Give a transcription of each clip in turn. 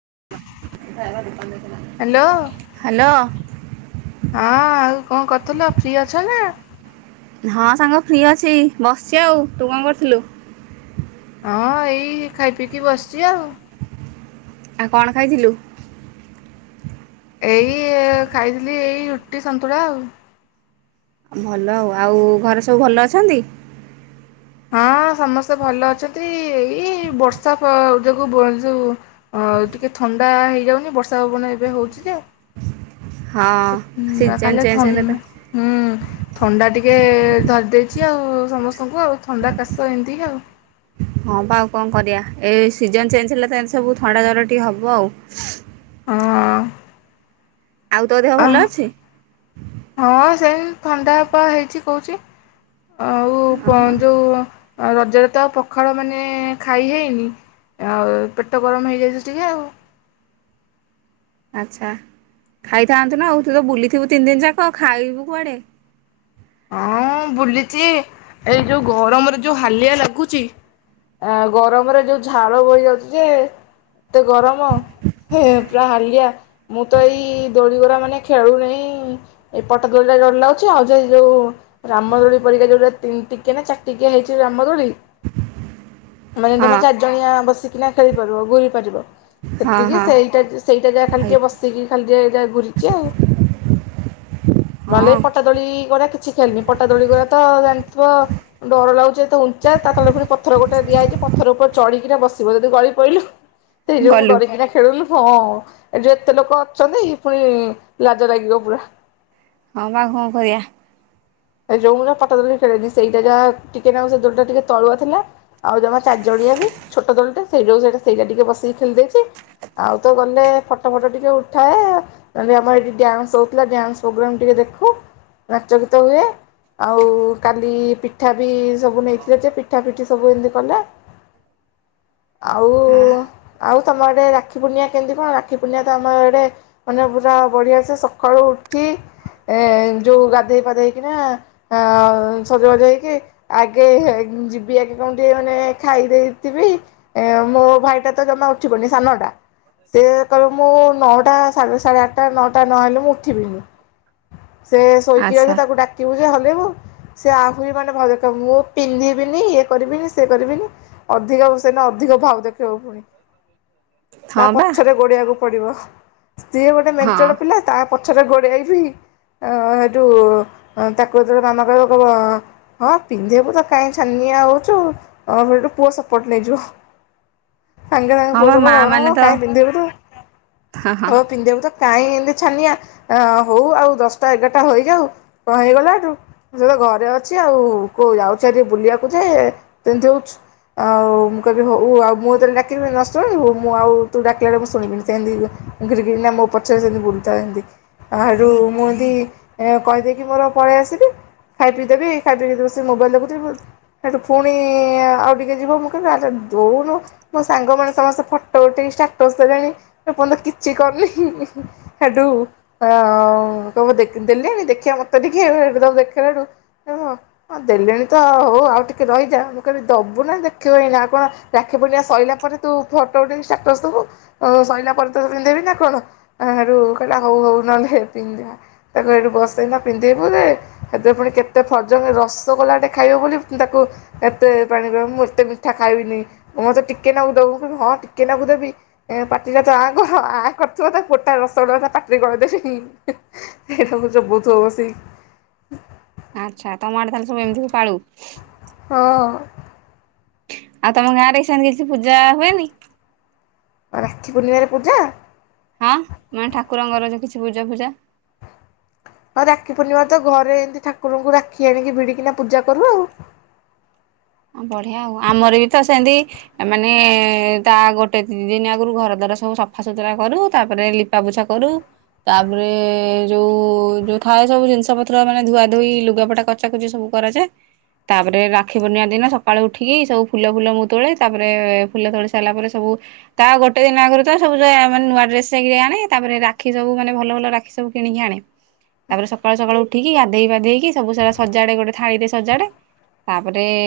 Hello, ହଁ ଆଉ କଣ କରୁଥିଲ ଫ୍ରି ଅଛ ନା? ହଁ ସାଙ୍ଗ ଫ୍ରି ଅଛି ବସିଛି ଆଉ ତୁ କଣ କରୁଥିଲୁ? ହଁ ଏଇ ଖାଇ ପିଇକି ବସିଛି ଆଉ। ଆଉ କଣ ଖାଇଥିଲୁ? ଏଇ ଖାଇଥିଲି ଏଇ ରୁଟି ସନ୍ତୁଳା ଆଉ। ଭଲ ଆଉ ଆଉ ଘରେ ସବୁ ଭଲ ଅଛନ୍ତି? ହଁ ସମସ୍ତେ ଭଲ ଅଛନ୍ତି ଏଇ ବର୍ଷା ଯୋଗୁ ଯଉଁ ଟିକେ ଥଣ୍ଡା ହେଇଯାଉନି ବର୍ଷା ପବନ ଏବେ ହଉଛି ଯେ ୲ ହଁ ସିଜନ୍ ଖାଲି ଚେଞ୍ଜ ଥ ହେଲେ ତ ହୁଁ ଥଣ୍ଡା ଟିକେ ଧରି ଦେଇ ଛି ଆଉ ସମସ୍ତଙ୍କୁ ଆଉ ଥଣ୍ଡା କାଶ ଏମିତି ଆଉ ହଁ ବା ଆଉ କଣ କରିବା ଏଇ ସିଜନ ଚେଞ୍ଜ ହେଲେ ତ ସବୁ ଥଣ୍ଡା ଜ୍ଵର ଟିକେ ହବ ଆଉ ହଁ ଆଉ ତୋ ଦେହ ଭଲ ଅଛି, ହୁଁ ଥଣ୍ଡା ହେ ପା ହେଇଛି କହୁଛି। ଆଉ ପ ହଁ ଯଉଁ ଆ ରଜରେ ତ ପଖାଳ ମାନେ ଖାଇ ହେଇନି ଆଉ ପେଟ ଗରମ ହେଇଯାଇଛି ଟିକେ ଆଉ, ଆଚ୍ଛା ଖାଇଥାନ୍ତୁ ନା ତୁ ତ ବୁଲିଥିବୁ ତିନି ଦିନ ଯାକ ଖାଇବୁ କୁଆଡେ। ହଁ ବୁଲିଚି ଏଇ ଯୋଉ ଗରମରେ ଯୋଉ ହାଲିଆ ଲାଗୁଛି ଗରମରେ ଯୋଉ ଝାଳ ବହି ଯାଉଛି ଯେ ଏତେ ଗରମ ପୁରା ହାଲିଆ ମୁଁ ତ ଏଇ ଦୋଳି ଗୋରା ମାନେ ଖେଳୁନି ଏଇ ପଟା ଦୋଳିଟା ଡର ଲାଗୁଛି ଆଉ। ଯୋଉ ରାମଦୋଳି ପରିକା ଯୋଉଟା ତିନି ଟିକିଆ ନା ଚାରି ଟିକିଆ ହେଇଛି ରାମଦୋଳି ମାନେ ଜମା ହଁ ଚାରି ଜଣିଆ ବସିକିନା ଖେଳିପାରିବ ଘୂରି ପାରିବ ହଁ ସେତିକି ହଁ ସେଇଟା ସେଇଟା ଯାହା ଖାଲି ଆଇ ଟିକେ ବସିକି ଖାଲି ଟିକେ ଯାହା ଘୂରିଛି ଆଉ ନହେଲେ ହଁ ଏଇ ପଟାଦୋଳି ସେ ଗୁରା କିଛି ଖେଳିନି। ପଟା ଦୋଳି ଗୁରା ତ ଜାଣିଥିବ ଡର ଲାଗୁଛି ଇଏ ତ ଉଞ୍ଚା ତା ତଳେ ପୁଣି ପଥର ଗୋଟେ ଦିଆ ହେଇଛି ପଥର ଉପରେ ଚଢିକିନା ବସିବ ଯଦି ଗଳି ପଇଲୁ ସେଇ ଯୋଗୁ ମୁଁ ଗଲୁ ଡରିକିନା ଖେଳୁନି ହଁ। ଏ ଯୋଉ ଏତେ ଲୋକ ଅଛନ୍ତି ପୁଣି ଲାଜ ଲାଗିବ ପୁରା। ହଁ ବା କଣ କରିବା। ସେ ଯୋଉଦିନ ପଟା ଦୋଳି ଖେଳିନି ସେଇଟା ଯାହା ଟିକେ ନାଗୁରୁ ସେ ଦୋଳିଟା ଟିକେ ତଳୁଆ ଥିଲା ଆଉ ଜମା ଚାରିଜଣିଆ ବି ଛୋଟ ଦୋଳିଟେ ସେଇ ଯୋଗୁ ସେ ସେଇଟା ଟିକେ ବସିକି ଖେଳି ଦେଇଛି ଆଉ ତ ଗଲେ ଫଟୋ ଫଟ ଟିକେ ଉଠାଏ ନହେଲେ ଆମର ଏଇଠି ଡ୍ୟାନ୍ସ ହଉଥିଲା ଡ୍ୟାନ୍ସ ପ୍ରୋଗ୍ରାମ ଟିକେ ଦେଖୁ ନାଚ ଗୀତ ହୁଏ। ଆଉ କାଲି ପିଠା ବି ସବୁ ନେଇଥିଲେ ଯେ ପିଠା ପିଠି ସବୁ ଏମିତି କଲା ଆଉ ଆଉ ତମ ଆଡ଼େ ରାକ୍ଷୀ ପୂର୍ଣ୍ଣିମା କେମିତି କଣ ରାକ୍ଷୀ ପୂର୍ଣ୍ଣିମା ତ ଆମ ଏଡ଼େ ମାନେ ପୁରା ବଢ଼ିଆସେ ସକାଳୁ ଉଠି ଏ ଯୋଉ ଗାଧେଇ ପାଧେଇ କିନା ଆ ସଜବାଜ ହେଇକି ଆଗେ ଯିବି ଆଗେ କଣ ଟିକେ ମାନେ ଖାଇ ଦେଇଥିବି ମୋ ଭାଇଟା ତ ଜମା ଉ ଉଠିବନି ସାନଟା ସେ କହିବ ମୁଁ ନଅଟା ସାଢ଼େ ସାଢ଼େ ଆଠଟା ନଅଟା ନହେଲେ ମୁଁ ଉଠିବିନି ସେ ଶୋଇକି ଆଚ୍ଛା ରହିଥିବ ତାକୁ ଡ଼ାକି କେ ହଲେଇବୁ ସେ ଆହୁରି ମାନେ ଭାଉ ଦେଖେଇବ ମୁଁ ପିନ୍ଧିବିନି ଇଏ କରିବିନି ସିଏ କରିବିନି ଅଧିକ ସେନ ଅଧିକ ଭାଉ ଦେଖେଇବ ଫୁଣି ତା ହଁ ବା ପଛରେ ଗୋଡେଇଆକୁ ପଡ଼ିବ। ସିଏ ଗୋଟେ ହଁ ମେଞ୍ଚଡ଼ ପିଲା ତା ପଛରେ ଗୋଡ଼େଇବି ଆ ହେଇଠୁ ହଁ ତାକୁ ଯେତେବେଳେ ମାମା କହିବ କଇବ ହଁ ପିନ୍ଧେଇବୁ ତ କାହିଁ ଛାନିଆ ହଉଛୁୁ ହଁ ହେଇଠୁ ପୁଅ ସପୋର୍ଟ ନେଇଯିବ ସାଙ୍ଗେ ସାଙ୍ଗେ ହଁ ପୁଅ ବା ମା ସପୋର୍ଟ ମାନେ ହଁ ତ କାଇଁ ପିନ୍ଧେଇବୁ ତୁ ହଁ ପିନ୍ଧେଇବୁ ତ କାହିଁ ଏମିତି ଛାନିଆ ହଉ ଆଉ ଦଶଟା ଏଗାରଟା ହୋଇଯାଉ କଣ ହେଇଗଲା ହେଇଠୁ ସେତ ଘରେ ଅଛି ଆଉ କୋଉ ଯାଉଛି ହାରି ବୁଲିବାକୁ ଯେ ସେମିତି ହଉଛୁ ଆଉ ମୁଁ କହିବି ହଉ ଆଉ ମୁଁ ଯେତେବେଳେ ଡାକିବି ନ ଶୁଣିବୁ ମୁଁ ଆଉ ତୁ ଡାକିଲା ବେଳେ ମୁଁ ଶୁଣିବିନି ସେମିତି ଘିରିକିରିନା ମୋ ପଛରେ ସେମିତି ବୁଲୁଥା ସେମତି ଆ ହେଁଠୁ ମୁଁ ଏମତି କହିଦେଇକି କହିକି ମୋର ପଳେଇ ଆସିଲି ଖାଇ ପିଇ ଦେବି ଖାଇ ପିଇକି ଯେତେବେଳେ ସେ ମୋବାଇଲ ଦେଖୁଥିବ ସେଠୁ ପୁଣି ଆଉ ଟିକେ ଯିବ ମୁଁ କହିବି ଆଲୋ ଦଉନୁ ମୋ ସାଙ୍ଗମାନେ ସମସ୍ତେ ଫଟୋ ଉଠେଇ ଷ୍ଟାଟସ୍ ଦେଲେଣି ଏ ପର୍ଯ୍ୟନ୍ତ କିଛି କରିନି ସେଠୁ କହିବ ଦେଖ ଦେଲେଣି ଦେଖିବା ମତେ ତ ଟିକେ ଏକଦମ୍ ଦେଖିଲାଠୁଁ ଦେଲେଣି ତ ହଉ ଆଉ ଟିକେ ରହିଯାଅ ମୁଁ କହିଲି ଦବୁ ନା ଦେଖିବୁ ଏଇନା ଆଉ କଣ ରାକ୍ଷୀ ପୂର୍ଣ୍ଣିମା ସଇଲା ପରେ ତୁ ଫଟୋ ଉଠେଇବୁ ଷ୍ଟାଟସ୍ ଦବୁ ସଇଲା ପରେ ତତେ ପିନ୍ଧେଇବି ନା କଣ ସେଇଠୁ କହିଲା ହଉ ହଉ ନହେଲେ ପିନ୍ଧା ତାକୁ ହେଇଠୁ ବସେଇଲା ପିନ୍ଧେଇବୁରେ ସେଥିରେ ପୁଣି କେତେ ଫର୍ଜଙ୍ଗ ରସଗୋଲାଟେ ଖାଇବ ବୋଲି ମୁଁ ତାକୁ ଏତେ ପାଣି ପିଆଇ ମୁଁ ଏତେ ମିଠା ଖାଇବିନି, ମୁଁ ମୋତେ ଟିକେ ନାକୁ ଦବୁ ହଁ ଟିକେ ନାକୁ ଦେବି ଏଣେ ପାଟିଟା ତୁ ଆଁ କର ଆଁ କରିଥିବ ତାକୁ ଗୋଟା ରସଗୋଲା ପାଟିରେ ଗଳେଇ ଦେବି ସେଇଠୁ ଚୋବୋଉଥିବ ବସି ସି ତୁ ଏମତି ପାଳୁ? ହଁ। ଆଉ ତମ ଗାଁରେ ସେନ୍ତି କିଛି ପୂଜା ହୁଏନି? ରାକ୍ଷୀ ପୂର୍ଣ୍ଣିମାରେ ପୂଜା? ହଁ ମାନେ ଠାକୁରଙ୍କର ଯୋଉ କିଛି ପୂଜା ଫୂଜା ହଁ ରାକ୍ଷୀ ପୂର୍ଣ୍ଣିମା ତ ଘରେ ଏନ୍ତି ଠାକୁରଙ୍କୁ ରାକ୍ଷୀ ଆଣିକି ଭିଡ଼ିକିନା ପୂଜା କରୁ ଆଉ। ବଢିଆ ଆଉ ଆମର ବି ତ ସେନ୍ତି ମାନେ ତା ଗୋଟେ ଦି ତିନି ଦିନ ଆଗୁରୁ ଘର ଦ୍ଵାର ସବୁ ସଫା ସୁୁତୁରା କରୁ ତାପରେ ଲିପା ପୋଛା କରୁ, ତାପରେ ଯୋଉ ଯୋଉ ଥାଏ ସବୁ ଜିନିଷ ପତ୍ର ମାନେ ଧୁଆ ଧୁଇ ଲୁଗାପଟା କଚା କଚି ସବୁ କରାଯାଏ ତାପରେ ରାକ୍ଷୀ ପୂର୍ଣ୍ଣିମା ଦିନ ସକାଳୁ ଉଠିକି ସବୁ ଫୁଲ ଫୁଲ ମୁଁ ତୋଳେ ତାପରେ ଫୁଲ ତୋଳି ସାରିଲା ପରେ ସବୁ ତା ଗୋଟେ ଦିନ ଆଗରୁ ତ ସବୁ ମାନେ ନୂଆ ଡ୍ରେସ ଯାଇକିରି ଆଣେ ତାପରେ ରାକ୍ଷୀ ସବୁ ମାନେ ଭଲ ଭଲ ରାକ୍ଷୀ ସବୁ କିଣିକି ଆଣେ ତାପରେ ସକାଳୁ ସକାଳୁ ଉଠିକି ଗାଧେଇ ପାଧେଇକି ସବୁ ସେଇରା ସଜାଡେ ଗୋଟେ ଥାଳିରେ ସଜାଡେ ତାପରେ ରେ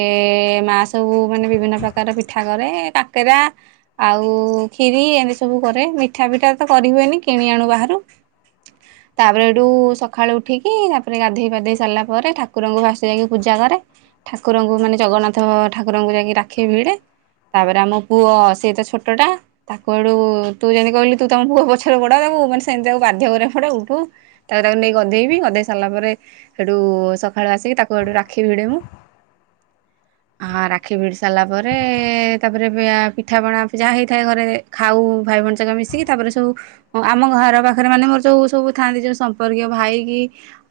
ମା ସବୁ ମାନେ ବିଭିନ୍ନ ପ୍ରକାର ର ପିଠା କରେ। କାକେରା, ଆଉ କ୍ଷୀରି ଏମିତି ସବୁ କରେ, ମିଠା ଫିଠା ତ କରିହୁଏନି କିଣି ଆଣୁ ବାହାରୁ ତା ପରେ ହେଇଠୁ ସଖାଳୁ ଉଠିକି ତା ପରେ ଗାଧେଇ ପାଧେଇ ସାରିଲା ପରେ ଠାକୁରଙ୍କୁ ଫାଷ୍ଟ ଯାଇକି ପୂଜା କରେ। ଠାକୁରଙ୍କୁ ମାନେ ଜଗନ୍ନାଥ ଠାକୁରଙ୍କୁ ଯାଇକି ରାକ୍ଷୀ ଭିଡ଼େ ତାପରେ ଆମ ପୁଅ ସିଏ ତ ଛୋଟଟା ତାକୁ ସେଇଠୁ ତୁ ଯେମିତି କହିଲୁ ତୁ ତମ ପୁଅ ପଛରେ ଗୋଡ଼ାଉ ତାକୁ ମାନେ ସେମତି ତାକୁ ବାଧ୍ୟ କରିବାକୁ ପଡ଼େ ଉଠୁ ତାକୁ ତାକୁ ନେଇ ଗଦେଇବି ଗଦେଇ ସାରିଲା ପରେ ସେଇଠୁ ସକାଳୁ ଆସିକି ତାକୁ ସେଠୁ ରାକ୍ଷୀ ଭିଡ଼େ ମୁଁ ଆ ରାକ୍ଷୀ ଭିଡି ସାରିଲା ପରେ ତାପରେ ପିଠାପଣା ଯାହା ହେଇଥାଏ ଘରେ ଖାଉ ଭାଇ ଭଉଣୀ ଯାକ ମିଶିକି ତାପରେ ସବୁ ଆମ ଘର ପାଖରେ ମାନେ ମୋର ଯୋଉ ସବୁ ଥାନ୍ତି ଯୋଉ ସମ୍ପର୍କୀୟ ଭାଇ କିି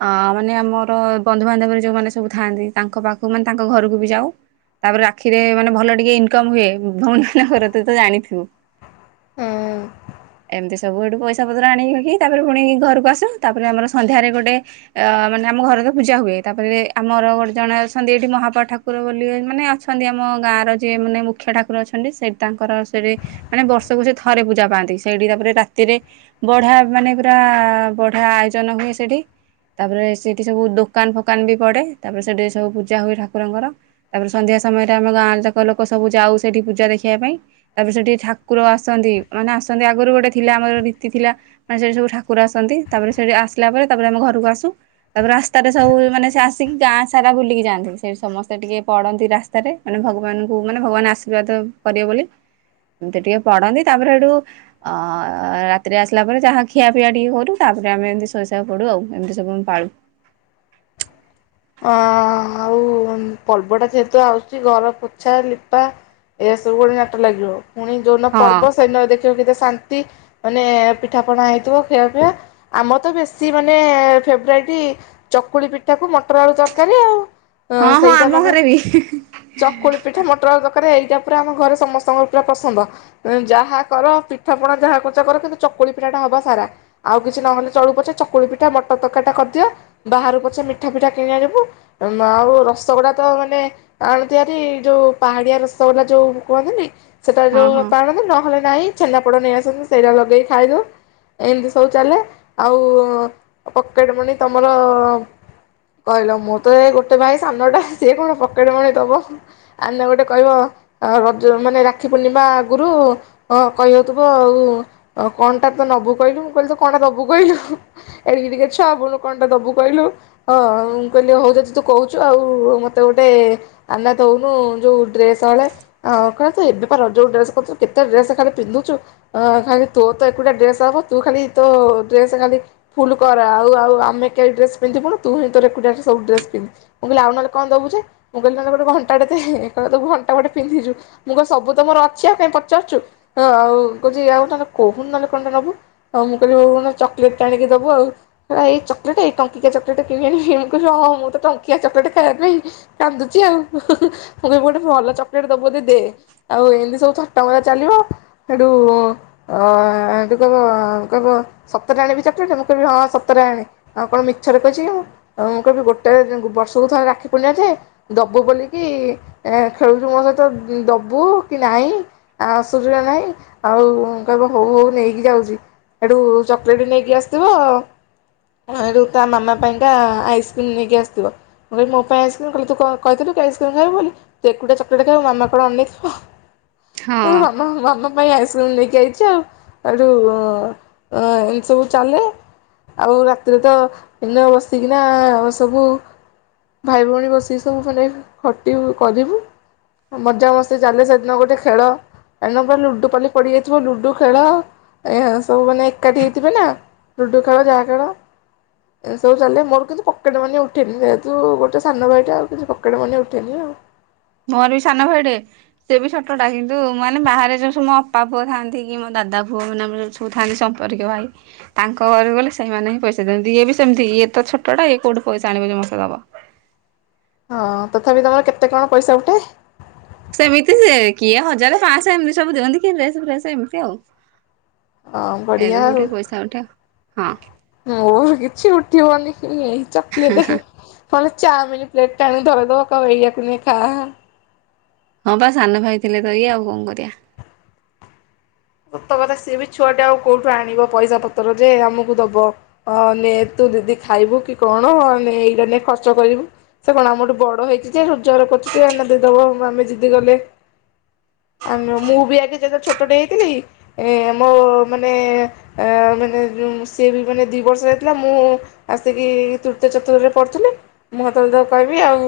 ଅ ମାନେ ଆମର ବନ୍ଧୁବାନ୍ଧବରେ ଯୋଉମାନେ ସବୁ ଥାଆନ୍ତି ତାଙ୍କ ପାଖକୁ ମାନେ ତାଙ୍କ ଘରକୁ ବି ଯାଉ ତାପରେ ରାକ୍ଷୀରେ ମାନେ ଭଲ ଟିକେ ଇନକମ ହୁଏ ଭଉଣୀ ମାନଙ୍କର ତୁ ତ ଜାଣିଥିବୁ ହୁଁ ଏମିତି ସବୁ ଏଇଠୁ ପଇସା ପତ୍ର ଆଣିକିି ତାପରେ ପୁଣି ଘରକୁ ଆସୁ ତାପରେ ଆମର ସନ୍ଧ୍ୟାରେ ଗୋଟେ ଅ ମାନେ ଆମ ଘରେ ତ ପୂଜା ହୁଏ। ତାପରେ ଆମର ଗୋଟେ ଜଣେ ଅଛନ୍ତି ଏଇଠି ମହାପାଠାକୁ ଠାକୁର ବୋଲି ମାନେ ଅଛନ୍ତି ଆମ ଗାଁର ଯିଏ। ମାନେ ମୁଖ୍ୟ ଠାକୁର ଅଛନ୍ତି ସେଠି ତାଙ୍କର ସେଠି ମାନେ ବର୍ଷକୁ ସେ ଥରେ ପୂଜା ପାଆନ୍ତି। ସେଇଠି ତାପରେ ରାତିରେ ବଢିଆ ମାନେ ପୁରା ବଢିଆ ଆୟୋଜନ ହୁଏ। ସେଠି ତାପରେ ସେଇଠି ସବୁ ଦୋକାନ ଫୋକାନ ବି ପଡେ ତାପରେ ସେଠି ସବୁ ପୂଜା ହୁଏ ଠାକୁରଙ୍କର ତାପରେ ସନ୍ଧ୍ୟା ସମୟରେ ଆମ ଗାଁରେ ଯାକ ଲୋକ ସବୁ ଯାଉ ସେଠି ପୂଜା ଦେଖିବା ପାଇଁ, ତାପରେ ସେଠି ଠାକୁର ଆସନ୍ତି ମାନେ ଆସନ୍ତି ଆଗରୁ ଗୋଟେ ଥିଲା ଆମର ରୀତି ଥିଲା ମାନେ ସେଠି ସବୁ ଠାକୁର ଆସନ୍ତି। ତାପରେ ସେଠି ଆସିଲା ପରେ ତାପରେ ଆମ ଘରକୁ ଆସୁ ତାପରେ ରାସ୍ତାରେ ସବୁ ମାନେ ସେ ଆସିକି ଗାଁ ସାରା ବୁଲିକି ଯାଆନ୍ତି ସେଠି ସମସ୍ତେ ସେ ଟିକେ ପଡନ୍ତି ରାସ୍ତାରେ ମାନେ ଭଗବାନଙ୍କୁ ମାନେ ଭଗବାନ ଆଶୀର୍ବାଦ କରିବେ ବୋଲି। ଏମିତି ଟିକେ ପଡନ୍ତି ତାପରେ ସେଇଠୁ ଅ ରାତିରେ ଆସିଲା ପରେ ଯାହା ଖିଆ ପିଆ ଟିକେ କରୁ ତାପରେ ଆମେ ଏମିତି ଶୋଇଶୁଆ ପଡୁ ଆଉ ଏମିତି ସବୁ ଆମେ ପାଳୁ ଅ ଆଉ ପର୍ବଟା ଯେହେତୁ ଆସଛି ଘର ପୋଛା ଲିପା ଏସବୁ ଗୋଟେ ନାଟ ଲାଗିବଉ ପୁଣି ଯୋଉନ ହଁ ପର୍ବ ସେନ ଦେଖିବା କେତେ ଶାନ୍ତି ମାନେ ପିଠାପଣା ହେଇଥିବ ଖିଆ ପିଆ, ଆମ ତ ବେଶୀ ମାନେ ଫେବରାଇଟ୍ ଚକୁଳି ପିଠାକୁ ମୋ ପଟାଳୁ ତରକାରୀ ଆଉ ଅ ହଁ ହଁ ସେଇଟା ଆମ ମାନେ ଘରେ ବି ଚକୁଳି ପିଠା ମଟର ଦରକାର ଏଇ ଏଟା ପୁରା ଆମ ଘରେ ସମସ୍ତଙ୍କର ପୁରା ପସନ୍ଦ ଯାହା କର ପିଠା ପଣା ଯାହା କରୁଚ କର କିନ୍ତୁ ଚକୁଳି ପିଠା ଟା ହବ ସାରା ଆଉ କିଛି ନହେଲେ ଚଳୁ ପଛେ ଚକୁଳି ପିଠା ମଟର ତର ଟା କରିଦିଅ ବାହାରୁ ପଛେ ମିଠା ପିଠା କିଣିବା ଯିବୁ ଆଉ ରସଗୁଡ଼ା ତ ମାନେ ଆଣୁ ତିଆରି ଯେଉ ପାହାଡ଼ିଆ ରସଗୁଲା ଯୋଉଁ କୁହନ୍ତିିନି। ସେଟା ହଁ ଯୋଉ ହଁ ପାର ନହେଲେ ନାହିଁ ଛେନାପୋଡ଼ ନେଇ ଆସୁଚୁ ସେଇଟା ଲଗେଇି ଖାଇଦଉ। ଏମିତି ସବୁ ଚାଲେ ଆଉ ପକେଟ ମନି ତମର କହିଲ ମୁଁ ତ ଏ ଗୋଟେ ଭାଇ ସାନ ଟା ସିଏ କଣ ପକେଟ ମନି ଦବ ଆନା ଗୋଟେ କହିବ ରଜ ମାନେ ରାକ୍ଷୀ ପୂର୍ଣ୍ଣିମା ଆଗରୁ ହଁ କହିହଉଥିବ ଆଉ କଣଟା ତ ନବୁ କହିଲୁ ମୁଁ କହିଲି ତ କଣ ଦବୁ କହିଲୁ ଏଡିକି ଟିକେ ଛ ବୁନୁ କଣଟା ଦବୁ କହିଲୁ। ହଁ ମୁ କହିଲି ହଉ ଯଦି ତୁ କହୁଛୁ ଆଉ ମୋତେ ଗୋଟେ ଆନା ଦେଉନୁ ଯେଉଁ ଡ୍ରେସ୍ ହଳେ ଆଉ କହିଲା ତୁ ଏବେ ପା ରଜ କୁ ଡ୍ରେସ୍ କରିଛୁ କେତେ ଡ୍ରେସ୍ ଖାଲି ପିନ୍ଧୁଛୁ ଖାଲି ତୋର ତ ଏକୁଟିଆ ଡ୍ରେସ୍ ହବ ତୁ ଖାଲି ତୋ ଡ୍ରେସ୍ ଖାଲି ଫୁଲ କର ଆଉ ଆଉ ଆମେ କେହି ଡ୍ରେସ୍ ପିନ୍ଧିବୁନୁ। ତୁ ହିଁ ତୋର ଏକୁଟିଆ ସବୁ ଡ୍ରେସ୍ ପିନ୍ଧିବୁ। ମୁଁ କହିଲି ଆଉ ନେହଲେ କଣ ଦେବୁ ଯେ ମୁ କହିଲି ନ ହେଲେ ଗୋଟେ ଘଣ୍ଟାଟେ ଦେ। ଦବୁ ଘଣ୍ଟା ଗୋଟେ ପିନ୍ଧିଛୁ ମୁଁ କହିଲି ସବୁ ତ ମୋର ଅଛି ଆଉ କାଇହିଁ ପଚାରୁଚୁ ହଁ ଆଉ କହୁଚି ଆଉ ନହେଲେ କହୁନୁ ନହଲେ କଣ ଟେ ନବୁ ଆଉ ମୁଁ କହିଲି ହୋଉ ନହେଲେ ଚକଲେଟ ଟେ ଆଣିକି ଦବୁ ଆଉ କ ଏଇ ଚକଲେଟ ଏଇ ଟଙ୍କିକିଆ ଚକ କିଆ ଟେ କିଣି ଆଣିବି ମୁଁ କହିଲି ହଁ ମୁଁ ତ ଟଙ୍କିଆ ଚକଲେଟ ଖାଇବା ପାଇଁ କାନ୍ଦୁଛି ଆଉ ମୁଁ କହିବି ଗୋଟେ ଭଲ ଚକୋଲେଟ ଦବୁ ଯଦି ଦେ ଆଉ ଏମିତି ସବୁ ଥଟ୍ଟା ମଜା ଚାଲିବ ହେଠୁ ଅ କହିବ କହିବ ସତରେ ଆଣିବି ଚକିଲେଟ ମୁଁ କହିବି ହଁ ସତରେ ଆଣେ ଆଉ କଣ ମିଛ ଛରେ କହିଛି ମୁଁ ମୁଁ କହିବି ଗୋଟିଏ ବର୍ଷକୁ ଥରେ ରାକ୍ଷୀ ପୁର୍ଣିମା ଥାଏ। ଦବୁ ବୋଲିକି ଆ ଖେଳୁଛୁ ମୋ ସହିତ ଦେବୁ କି ନାହିଁ ଆସୁଛୁ ନା ନାହିଁ ଆଉ କହିବ ହଉ ହଉ ନେଇକି ଯାଉଛି ଏଠୁ ଚକଲେଟ୍ ନେଇକି ଆସିଥିବ ଏଠୁ ତା ମାମା ପାଇଁକା ଆଇସ୍କ୍ରିମ୍ ନେଇକି ଆସଥିବ ମୁଁ କହିବି ମୋ ପାଇଁ ଆଇସ୍କ୍ରିମ୍ କହିଲା ତୁ କଣ କହିଥିଲୁ କି ଆଇସ୍କ୍ରିମ୍ ଖାଇବୁ ବୋଲିକି ତୁ ଏକୁଟିଆ ଚକଲେଟ୍ ଖାଇବୁ ମାମା କଣ ଅନଣେଇଥିବ? ହ ହଁ। ମା ମାମା ପାଇଁ ଆଇସ୍କ୍ରିମ୍ ମ ନେଇକି ଆଇଛ ହେଇଠୁ ଏଁ ଏମିତି ସବୁ ଚାଲେ ଆଉ ରାତିରେ ତ ଏହନ ବସିକିନା ଆମେସବୁ ଭାଇ ଭଉଣୀ ବସିକି ସବୁ ମାନେ ଖଟିବୁ କରିବୁ ମଜା ମସ୍ତି ଚାଲେ ସେଦିନ ଗୋଟେ ଖେଳ ସେଦିନ ପୁରା ଲୁଡୁ ପାଲି ପଡିଯାଇଥିବ ଲୁଡୁ ଖେଳ ସବୁ ମାନେ ଏକାଠି ହେଇଥିବେ ନା ଲୁଡ଼ୁ ଖେଳ ଯାହା ଖେଳ। ଏ ସବୁ ଚାଲେ ମୋର କିଛି ପକେଟମନି ଉଠେନି ଯେହେତୁ ଗୋଟେ ସାନ ଭାଇଟା ଆଉ କିଛି ପକେଟେ ମନି ଉଠେନି ଆଉ। ମୋର ବି ସାନ ଭାଇଟେ ସିଏ ବି ଛୋଟ ଟା କିନ୍ତୁ ମାନେ ବାହାରେ ଯୋଉ ସବୁ ମୋ ଅପା ପୁଅ ଥାନ୍ତି କି ମୋ ଦାଦା ପୁଅ ମାନେ ଯୋଉ ଥାନ୍ତି ସମ୍ପର୍କୀୟ ଭାଇ ତାଙ୍କ ଘରୁକୁ ଗଲେ ସେଇମାନେ ହିଁ ପଇସା ଦିଅନ୍ତି ଇଏ ବି ସେମିତି ଇଏ ତ ଛୋଟ ଟା ଇଏ କୋଉଠି ପଇସା ଆଣିବ ଯେ ମତେ ଦବ। ହଁ ତଥାପି ତମର କେତେ କଣ ପଇସା ଉଠେ? ସେମିତି ସିଏ କିଏ ହଜାରେ ପାଁସହ ଏମିତି ସବୁ ଦିଅନ୍ତି କିଏ ଡ୍ରେସ୍ ଫ୍ରେସ ଏମିତି ଆଉ। ହଁ ବଢିଆ ଏମିତି ସବୁ ଆଉ ଟିକେ ପଇସା ଉଠେ ଆଉ। ହଁ ମୋର କିଛି ଉଠିବନି ଏଇ ଚକଲେଟ ନ ହେଲେ ଚାଓମିିନ ପ୍ଲେଟ ଟେ ଆଣି ଧରେଇ ଦବ କହିବ ଏଇଆକୁ ନେ ଖା। ହଁ ବା ସାନ ଭାଇ ଥିଲେ ତ ଏଇ ଆଉ କଣ କରିବା। ସତେ କଥା ସିଏ ବି ଛୁଆ ଟେ ଆଉ କୋଉଠୁ ଆଣିବ ପଇସା ପତର ଯେ ଆମକୁ ଦବ ଅ ନେ ତୁ ଦିଦି ଖାଇବୁ କି କଣ ନେ ଏଇଟା ନେ ଖର୍ଚ୍ଚ କରିବୁ। ସେ କଣ ଆମଠୁ ବଡ ହେଇଛି ଯେ ରୋଜଗାର କରୁଛି ଯେ ଏଇନା ଦେଇଦବ ଆମେ ଯିଦି କଲେ। ଆମେ ମୁଁ ବି ଆଗେ ଯେତେ ଛୋଟ ଟେ ହେଇଥି ଥିଲି ଏ ମୋ ମାନେ ମାନେ ମୁଁ ସିଏ ବି ମାନେ ଦି ବର୍ଷ ହେଇଥିଲା ମୁଁ ଆସିକି ତୃତୀୟ ଚତୁର୍ଥ ରେ ପଢ଼ୁଥିଲି ମୁଁ ହେତେବେଳେ ତାକୁ କହିବି ଆଉ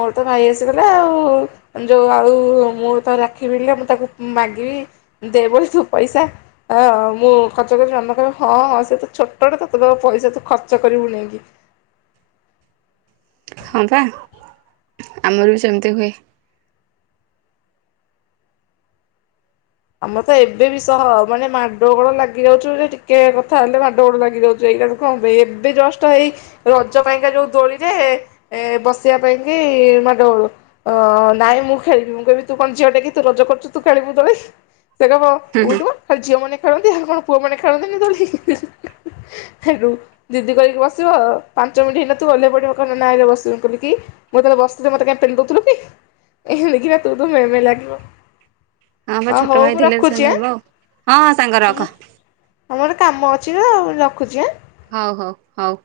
ମୋର ତ ଭାଇ ଆସିଗଲା ଆଉ ଯୋଉ ଆଉ ମୁଁ ତ ରାକ୍ଷୀ ଭିଡ଼ିଲେ ମୁଁ ତାକୁ ମାଗିବି ଦେବ ତୁ ପଇସା ଆ ମୁଁ ଖର୍ଚ୍ଚ କରିବି। ମାମା କହିବ ହଁ ସେ ତ ଛୋଟ ଟେ ତତେ ଦବ ପଇସା ତୁ ଖର୍ଚ୍ଚ କରିବୁ ନେଇକି। ହଁ ପା ଆମର ବି ସେମିତି ହୁଏ। ଆମର ତ ଏବେ ବି ସହ ମାନେ ମାଡ ଗୋଳ ଲାଗି ଯାଉଛୁ ଯେ ଟିକେ କଥା ହେଲେ ମାଡ ଗୋଳ ଲାଗି ଯାଉଛୁ। ଏଇଲାଗେ କଣ ହବ ଏବେ ଜଷ୍ଟ ଏଇ ରଜ ପାଇଁକା ଯୋଉ ଦୋଳିରେ ଏ ବସିବା ପାଇଁ କିି ମାଡଗୋଳ ନାଇଁ ମୁଁ ଖେଳିବି ମୁଁ କହିବି ତୁ କଣ ଝିଅ ଟେ କି ତୁ ରଜ କରୁଛୁ ତୁ ଖେଳିବୁ ଦୋଳି। ସେ କହିବ ଉଠୁ ମ ଖାଲି ଝିଅ ମେ ଖେଳନ୍ତି ଆଉ କଣ ପୁଅମାନୋନେ ଖେଳନ୍ତିନି ଦୋଳି ହେଠୁ ଦିଦି କହିକି ବସିବ ପାଞ୍ଚ ମିନିଟ୍ ହେଇ ନଥିବ ଓହ୍ଲେଇ ପଡିବ କହିବ ନାଁ ଆଇନା ବସିବୁ କହଲି କି ମୁଁ ଆଗେ ବସିଥିଲି ମୋତେ କାଇଁ ପେଲିଦେଉଥିଲୁ କି ଏଇ ନେଇକି ନା ତୁ ମେ ମେ ଲାଗିବୁ। ହଁ ବା ଛୋଟ ଭାଇ ଥିଲେ ବି ସେମିତି ହବ ଆଉ ହଁ ହଁ ସାଙ୍ଗ ଆମ ରଖ। ଆମର କାମ ଅଛି ନା ଆଉ ରଖୁଛି ଆଁ। ହଉ ହଉ ହଉ।